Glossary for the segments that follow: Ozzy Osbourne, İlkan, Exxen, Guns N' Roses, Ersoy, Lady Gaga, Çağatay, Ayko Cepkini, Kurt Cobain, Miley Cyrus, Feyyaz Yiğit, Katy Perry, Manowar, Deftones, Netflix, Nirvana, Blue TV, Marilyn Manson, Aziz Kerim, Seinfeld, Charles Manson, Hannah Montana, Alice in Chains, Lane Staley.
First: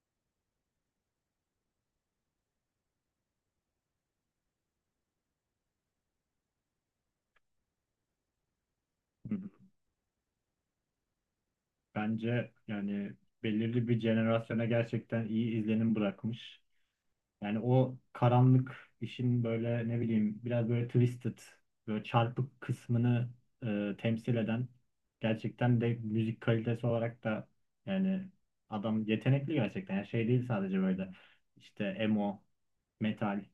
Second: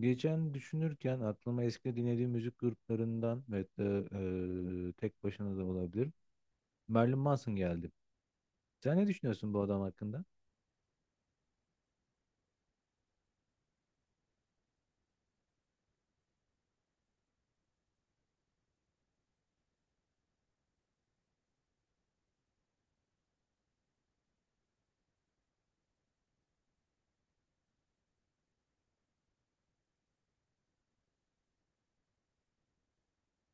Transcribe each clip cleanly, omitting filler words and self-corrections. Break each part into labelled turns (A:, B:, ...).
A: Geçen düşünürken aklıma eski dinlediğim müzik gruplarından, ve hatta tek başına da olabilir, Marilyn Manson geldi. Sen ne
B: Hı hı.
A: düşünüyorsun bu adam hakkında?
B: Bence belirli bir jenerasyona gerçekten iyi izlenim bırakmış. Yani o karanlık işin böyle ne bileyim biraz böyle twisted, böyle çarpık kısmını temsil eden gerçekten de müzik kalitesi olarak da yani adam yetenekli gerçekten. Yani şey değil sadece böyle işte emo, metal,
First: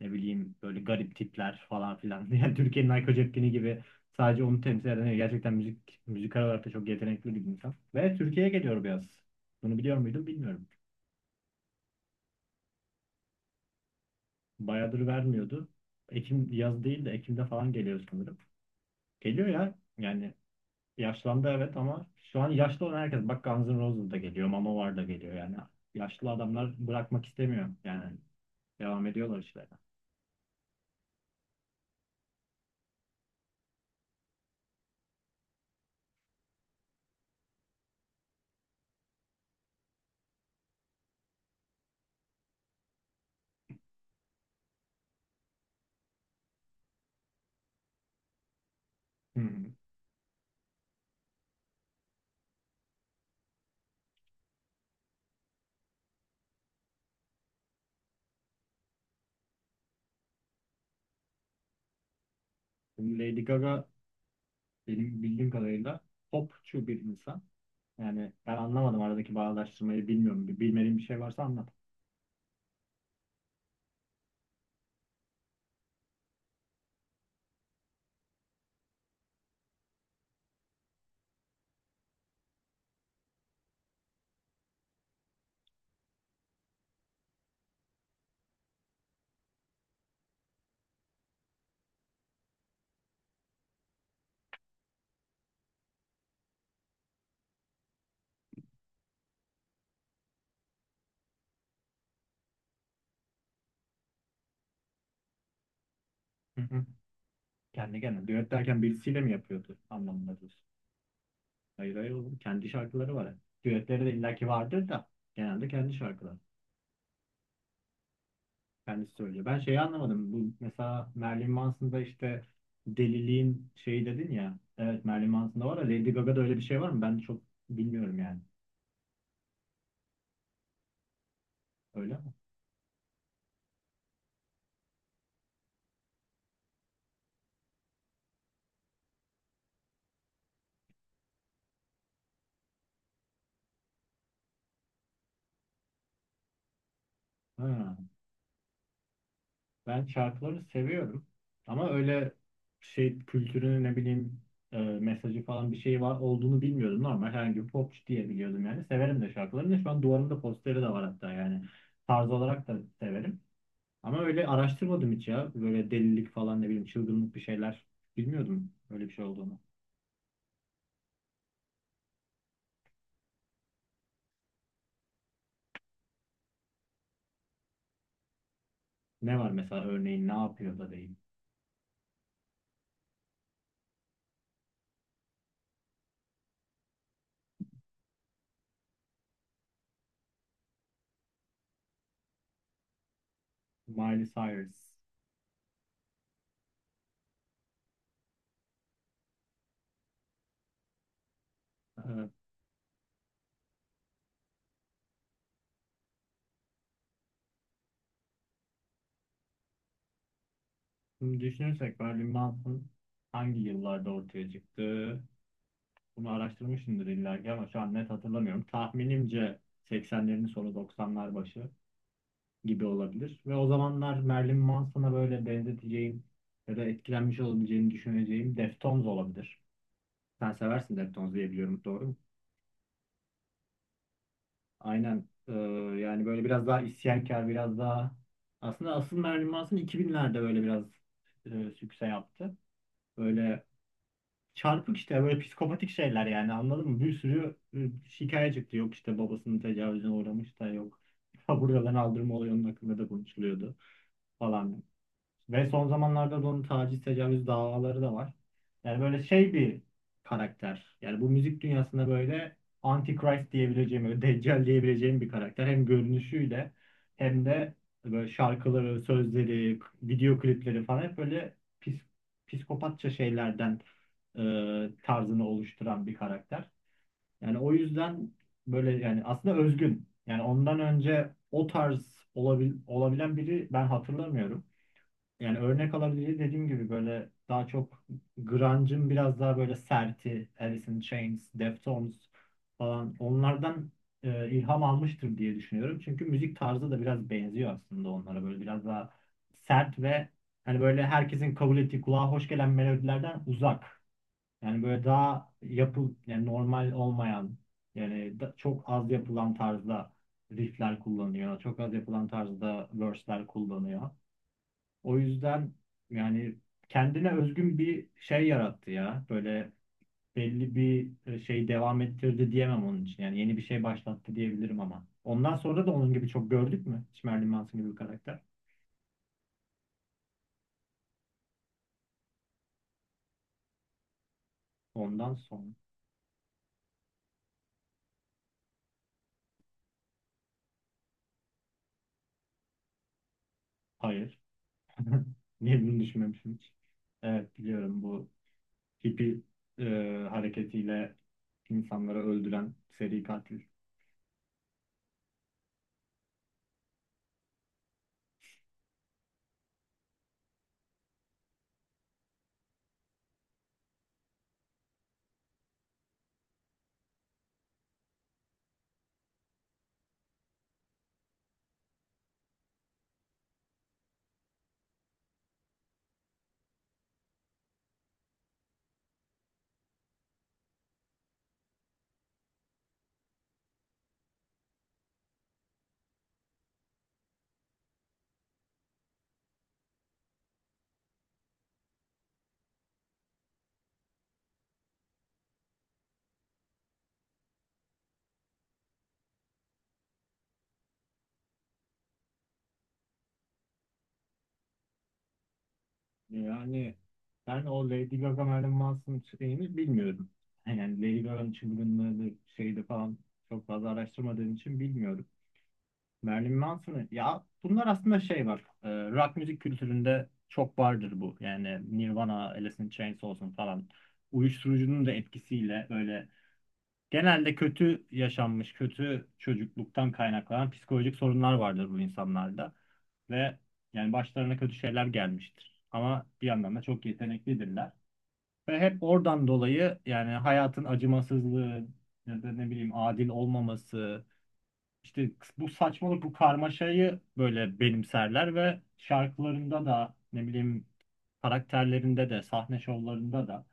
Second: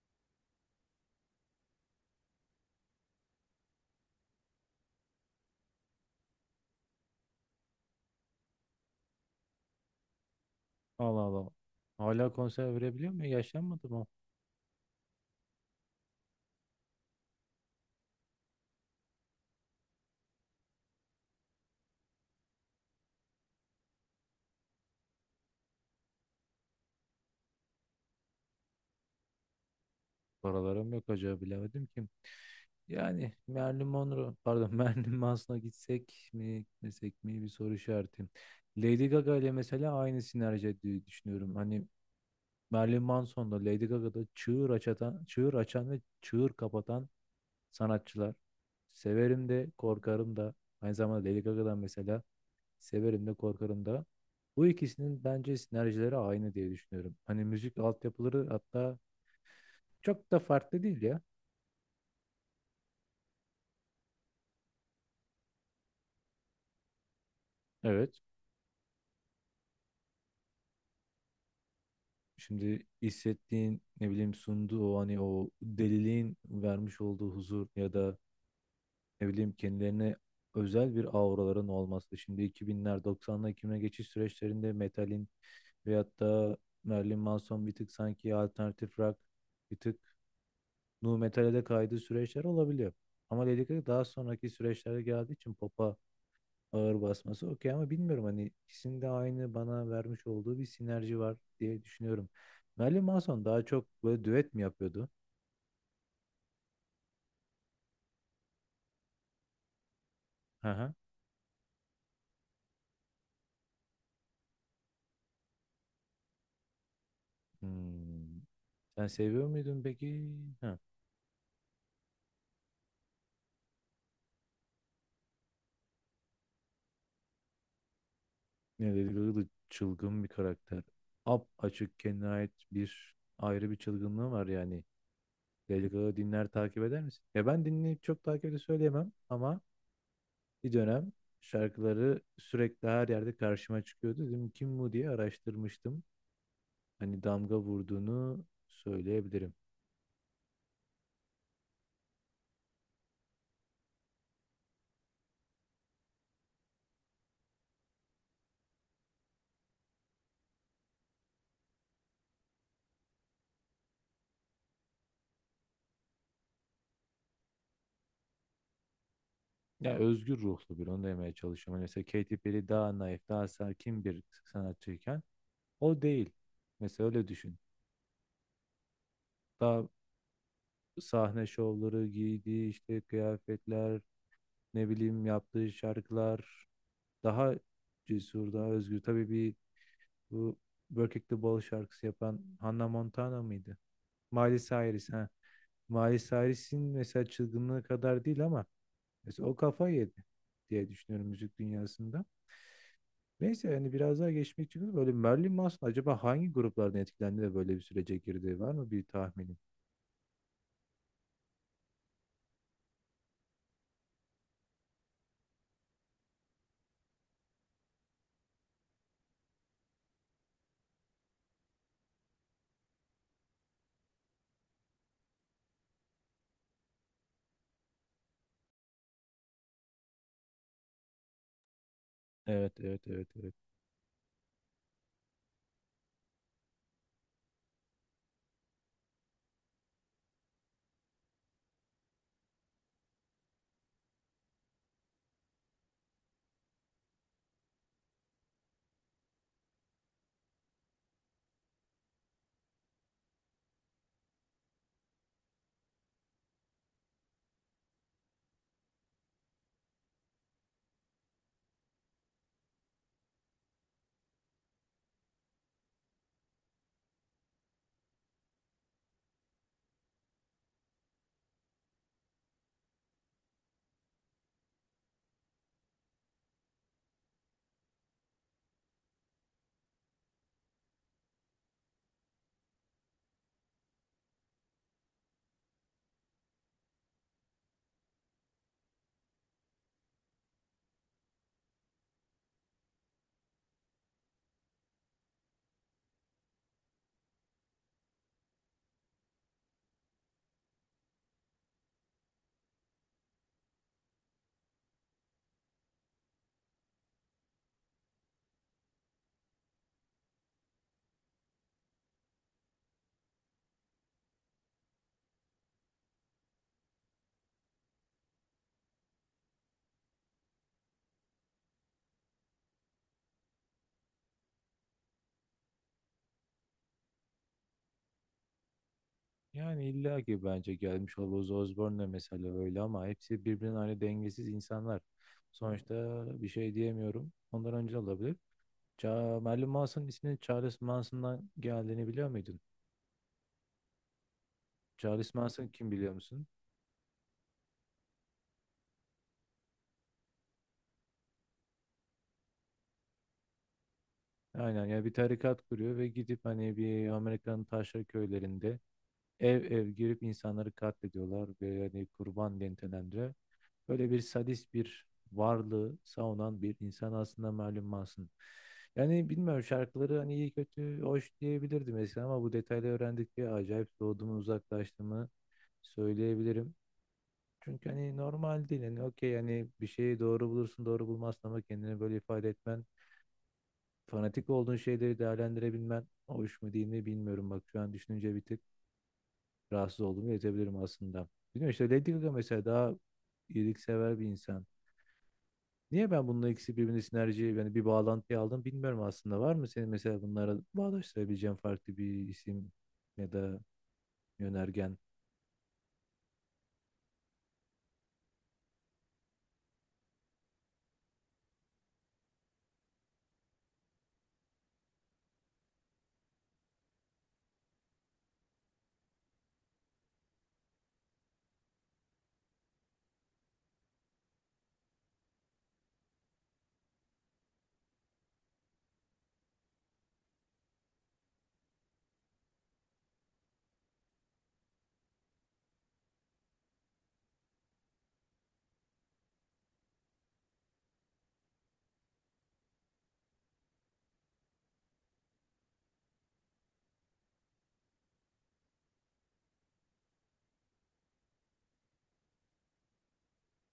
B: ne bileyim böyle garip tipler falan filan. Yani Türkiye'nin Ayko Cepkini gibi sadece onu temsil eden değil, gerçekten müzik müzikal olarak da çok yetenekli bir insan. Ve Türkiye'ye geliyor biraz. Bunu biliyor muydun bilmiyorum.
A: Allah Allah. Hala konser verebiliyor mu? Yaşlanmadı mı?
B: Bayağıdır vermiyordu. Ekim, yaz değil de Ekim'de falan geliyor sanırım. Geliyor ya. Yani yaşlandı evet ama şu an yaşlı olan herkes, bak Guns N' Roses da geliyor, Manowar da geliyor yani. Yaşlı adamlar bırakmak istemiyor yani. Devam ediyorlar işlerine.
A: Paralarım yok, acaba bilemedim kim? Yani Marilyn Monroe, pardon, Marilyn Manson'a gitsek mi gitmesek mi, bir soru işareti. Lady Gaga ile mesela aynı sinerji ettiği düşünüyorum. Hani Marilyn Manson'da, Lady Gaga'da çığır açatan, çığır açan ve çığır kapatan sanatçılar.
B: Hı
A: Severim de
B: hı.
A: korkarım da. Aynı zamanda Lady Gaga'dan mesela severim de korkarım da. Bu ikisinin bence sinerjileri aynı diye düşünüyorum. Hani müzik altyapıları hatta çok da farklı değil ya.
B: Şimdi Lady Gaga benim bildiğim kadarıyla popçu bir insan.
A: Evet.
B: Yani ben anlamadım aradaki bağdaştırmayı, bilmiyorum. Bir bilmediğim bir şey varsa anlat.
A: Şimdi hissettiğin ne bileyim, sunduğu o hani o deliliğin vermiş olduğu huzur, ya da ne bileyim kendilerine özel bir auraların olması. Şimdi 2000'ler, 90'lar, 2000'e geçiş süreçlerinde metalin, veyahut da Marilyn Manson, bir tık sanki alternatif rock, bir tık nu metal'e de kaydığı süreçler olabiliyor. Ama dedik ki daha sonraki süreçlere geldiği için pop'a ağır basması okey, ama bilmiyorum, hani ikisinde aynı bana vermiş olduğu bir sinerji var diye düşünüyorum. Marilyn Manson daha çok böyle düet mi yapıyordu?
B: Hı hı. Kendi kendine düet derken birisiyle mi yapıyordu anlamında diyorsun?
A: Hı hı.
B: Hayır hayır oğlum. Kendi şarkıları var. Düetleri de illaki vardır da genelde kendi şarkıları.
A: Hmm. Sen
B: Kendisi söylüyor.
A: seviyor
B: Ben şeyi
A: muydun peki?
B: anlamadım. Bu
A: Hı.
B: mesela Marilyn Manson'da işte deliliğin şeyi dedin ya. Evet, Marilyn Manson'da var da Lady Gaga'da öyle bir şey var mı? Ben çok bilmiyorum yani.
A: Ne, Lady Gaga da çılgın bir karakter. Ap açık
B: Öyle
A: kendine
B: mi?
A: ait bir ayrı bir çılgınlığı var yani. Lady Gaga dinler, takip eder misin? Ya ben dinleyip çok takip de söyleyemem, ama bir dönem şarkıları sürekli her yerde karşıma çıkıyordu. Dedim kim bu diye araştırmıştım. Hani damga
B: Ha.
A: vurduğunu söyleyebilirim.
B: Ben şarkıları seviyorum. Ama öyle şey kültürünü, ne bileyim mesajı falan bir şey var olduğunu bilmiyordum. Normal herhangi bir popçu diye biliyordum yani. Severim de şarkılarını. Şu an duvarımda posteri de var hatta yani. Tarz olarak da severim. Ama öyle araştırmadım hiç ya. Böyle delilik falan, ne bileyim çılgınlık bir şeyler. Bilmiyordum öyle bir şey olduğunu.
A: Ya özgür ruhlu bir, onu demeye çalışıyorum. Hani mesela Katy Perry daha naif, daha sakin bir sanatçıyken o değil. Mesela öyle düşün.
B: Ne var mesela,
A: Daha
B: örneğin ne yapıyor da değil.
A: sahne şovları, giydiği işte kıyafetler, ne bileyim yaptığı şarkılar daha cesur, daha özgür. Tabii bir, bu Work It The Ball şarkısı yapan Hannah Montana mıydı?
B: Miley
A: Miley
B: Cyrus.
A: Cyrus ha. Miley Cyrus'in mesela çılgınlığı kadar değil, ama mesela o kafa yedi diye düşünüyorum müzik dünyasında.
B: Ee,
A: Neyse, yani biraz daha geçmek için, böyle Marilyn Manson acaba hangi gruplardan etkilendi de böyle bir sürece girdi, var mı bir tahminin?
B: şimdi düşünürsek Marilyn Manson hangi yıllarda ortaya çıktı? Bunu araştırmışımdır illa ki ama şu an net hatırlamıyorum. Tahminimce 80'lerin sonu 90'lar başı gibi olabilir. Ve o zamanlar Marilyn Manson'a böyle benzeteceğim ya da etkilenmiş olabileceğini düşüneceğim Deftones olabilir. Sen seversin Deftones diye biliyorum. Doğru.
A: Evet, evet, evet, evet.
B: Aynen. Yani böyle biraz daha isyankar, biraz daha, aslında asıl Marilyn Manson 2000'lerde böyle biraz sükse yaptı. Böyle çarpık işte böyle psikopatik şeyler, yani anladın mı? Bir sürü şikayet çıktı. Yok işte babasının tecavüzüne uğramış da yok. Buradan aldırma oluyor, onun hakkında da konuşuluyordu falan. Ve son zamanlarda da onun taciz, tecavüz davaları da var. Yani böyle şey bir karakter. Yani bu müzik dünyasında böyle Antichrist diyebileceğim, böyle Deccal diyebileceğim bir karakter. Hem görünüşüyle hem de böyle şarkıları, sözleri, video klipleri falan hep böyle pis, psikopatça şeylerden e, tarzını oluşturan bir karakter. Yani o yüzden böyle yani aslında özgün. Yani ondan önce o tarz olabilen biri ben hatırlamıyorum. Yani örnek alabileceği, dediğim gibi böyle daha çok grunge'ın biraz daha böyle serti Alice in Chains, Deftones falan, onlardan ilham almıştır diye düşünüyorum. Çünkü müzik tarzı da biraz benziyor aslında onlara, böyle biraz daha sert ve hani böyle herkesin kabul ettiği kulağa hoş gelen melodilerden uzak. Yani böyle daha yapı, yani normal olmayan, yani çok az yapılan tarzda riffler kullanıyor. Çok az yapılan tarzda verse'ler kullanıyor. O yüzden yani kendine özgün bir şey yarattı ya. Böyle belli bir şey devam ettirdi diyemem onun için. Yani yeni bir şey başlattı diyebilirim ama. Ondan sonra da onun gibi çok gördük mü? Hiç Marilyn Manson gibi bir karakter.
A: Yani illa ki, bence gelmiş Ozzy Osbourne de mesela öyle, ama hepsi birbirinden aynı dengesiz insanlar.
B: Ondan sonra.
A: Sonuçta bir şey diyemiyorum. Ondan önce de olabilir. Ça Marilyn Manson'un isminin Charles Manson'dan geldiğini biliyor muydun?
B: Hayır.
A: Charles Manson
B: Niye
A: kim
B: bunu
A: biliyor musun?
B: düşünmemişim hiç? Evet biliyorum, bu hippie e, hareketiyle insanları öldüren seri katil.
A: Aynen ya, bir tarikat kuruyor ve gidip hani bir Amerika'nın taşra köylerinde ev ev girip insanları katlediyorlar ve hani kurban dentelendiler. Böyle bir sadist bir varlığı savunan bir insan aslında malum Manson. Yani bilmiyorum, şarkıları hani iyi kötü hoş diyebilirdim eskiden, ama bu detayları öğrendikçe acayip soğuduğumu, uzaklaştığımı söyleyebilirim. Çünkü hani normal değil, hani okey, hani bir şeyi doğru bulursun doğru bulmazsın, ama kendini böyle ifade etmen, fanatik olduğun şeyleri değerlendirebilmen hoş mu değil mi bilmiyorum, bak şu an düşününce bir tık rahatsız olduğumu yetebilirim aslında. Bilmiyorum, işte Lady Gaga mesela daha iyiliksever bir insan. Niye ben bununla ikisi birbirine sinerji, yani bir bağlantı aldım bilmiyorum aslında. Var mı senin mesela bunlara bağdaştırabileceğin farklı bir isim ya da yönergen?
B: Yani ben o Lady Gaga Marilyn Manson şeyini bilmiyorum. Yani Lady Gaga'nın çılgınlığıdır, şeydi falan, çok fazla araştırmadığım için bilmiyorum. Marilyn Manson'ı ya, bunlar aslında şey var. Rock müzik kültüründe çok vardır bu. Yani Nirvana, Alice in Chains olsun falan. Uyuşturucunun da etkisiyle böyle genelde kötü yaşanmış, kötü çocukluktan kaynaklanan psikolojik sorunlar vardır bu insanlarda. Ve başlarına kötü şeyler gelmiştir. Ama bir yandan da çok yeteneklidirler. Ve hep oradan dolayı, yani hayatın acımasızlığı ya da ne bileyim adil olmaması, işte bu saçmalık, bu karmaşayı böyle benimserler ve şarkılarında da ne bileyim, karakterlerinde de, sahne şovlarında da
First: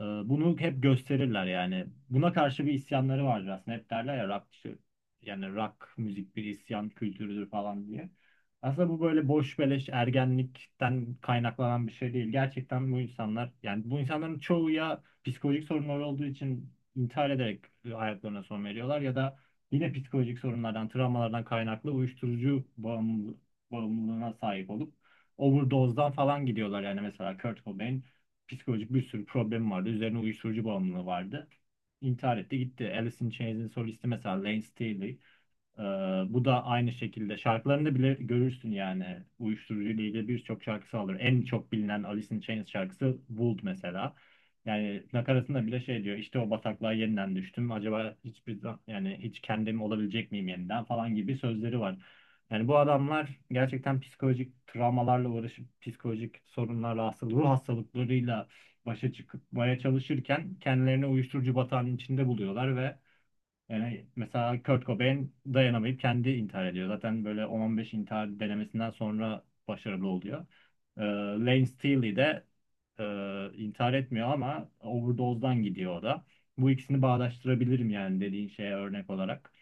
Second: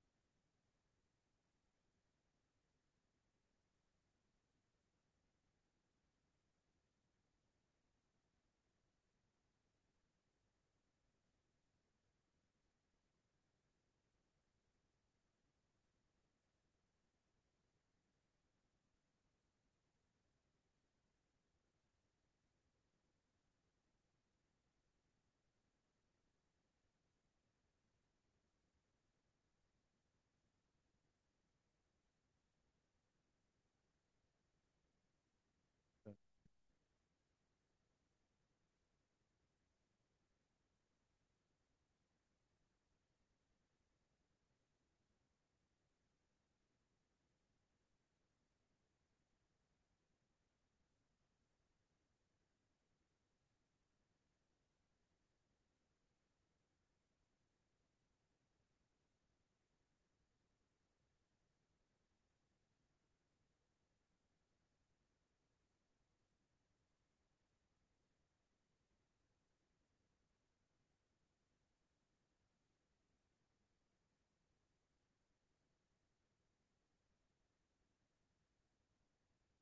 B: bunu hep gösterirler yani. Buna karşı bir isyanları vardır aslında. Hep derler ya, rock, işte, yani rock müzik bir isyan kültürüdür falan diye. Aslında bu böyle boş beleş ergenlikten kaynaklanan bir şey değil. Gerçekten bu insanlar, yani bu insanların çoğu ya psikolojik sorunları olduğu için intihar ederek hayatlarına son veriyorlar ya da yine psikolojik sorunlardan, travmalardan kaynaklı bağımlılığına sahip olup overdose'dan falan gidiyorlar. Yani mesela Kurt Cobain, psikolojik bir sürü problemi vardı. Üzerine uyuşturucu bağımlılığı vardı. İntihar etti gitti. Alice in Chains'in solisti mesela Lane Staley. Ee, bu da aynı şekilde, şarkılarında bile görürsün yani uyuşturucu ile ilgili birçok şarkısı alır. En çok bilinen Alice in Chains şarkısı Would mesela. Yani nakaratında bile şey diyor, işte o bataklığa yeniden düştüm. Acaba hiçbir yani hiç kendim olabilecek miyim yeniden falan gibi sözleri var. Yani bu adamlar gerçekten psikolojik travmalarla uğraşıp psikolojik sorunlarla, hastalık, ruh hastalıklarıyla başa çıkmaya çalışırken kendilerini uyuşturucu batağının içinde buluyorlar ve mesela Kurt Cobain dayanamayıp kendi intihar ediyor. Zaten böyle 10-15 intihar denemesinden sonra başarılı oluyor. Lane Staley de e, intihar etmiyor ama overdose'dan gidiyor o da. Bu ikisini bağdaştırabilirim yani dediğin şeye örnek olarak.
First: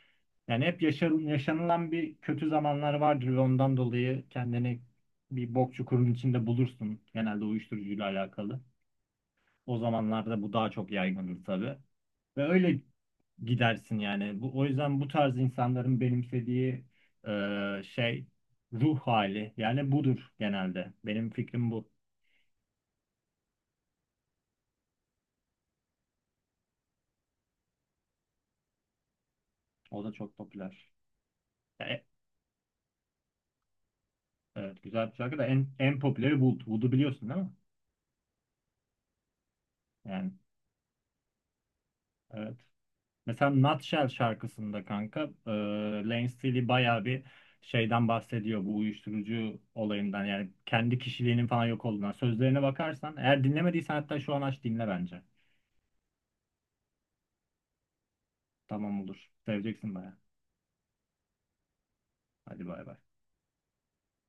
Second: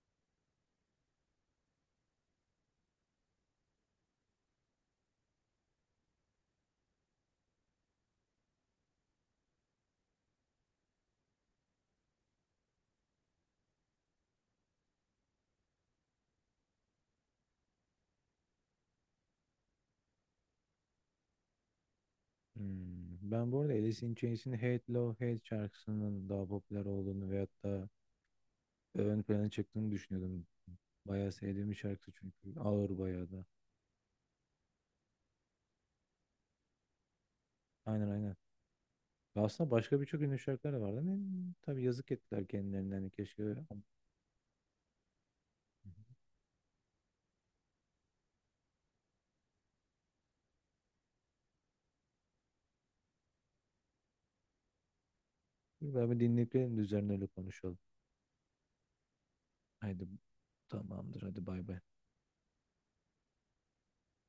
B: Yani hep yaşanılan bir kötü zamanlar vardır ve ondan dolayı kendini bir bok çukurun içinde bulursun. Genelde uyuşturucuyla alakalı. O zamanlarda bu daha çok yaygındır tabii. Ve öyle gidersin yani. Bu, o yüzden bu tarz insanların benimsediği şey ruh hali yani budur genelde. Benim fikrim bu.
A: Hmm, ben bu arada Alice in Chains'in Hate Love Hate şarkısının daha popüler olduğunu veyahut da ön plana çıktığını
B: O da çok
A: düşünüyordum.
B: popüler.
A: Bayağı sevdiğim bir
B: E,
A: şarkı çünkü. Ağır bayağı da.
B: evet güzel bir şarkı da en popüleri Wood. Wood'u biliyorsun değil mi?
A: Aynen, aynen. Ya aslında başka birçok
B: Yani
A: ünlü şarkılar da vardı, ama tabii yazık ettiler
B: evet.
A: kendilerine. Yani keşke...
B: Mesela
A: öyle.
B: Nutshell şarkısında kanka, Lane Staley bayağı bir şeyden bahsediyor, bu uyuşturucu olayından, yani kendi kişiliğinin falan yok olduğundan. Sözlerine bakarsan eğer, dinlemediysen hatta şu an aç dinle bence.
A: Ben bir dinleyip gelelim de üzerine öyle konuşalım.
B: Tamam olur. Seveceksin
A: Haydi,
B: bayağı.
A: tamamdır, hadi bay bay.
B: Hadi bay bay.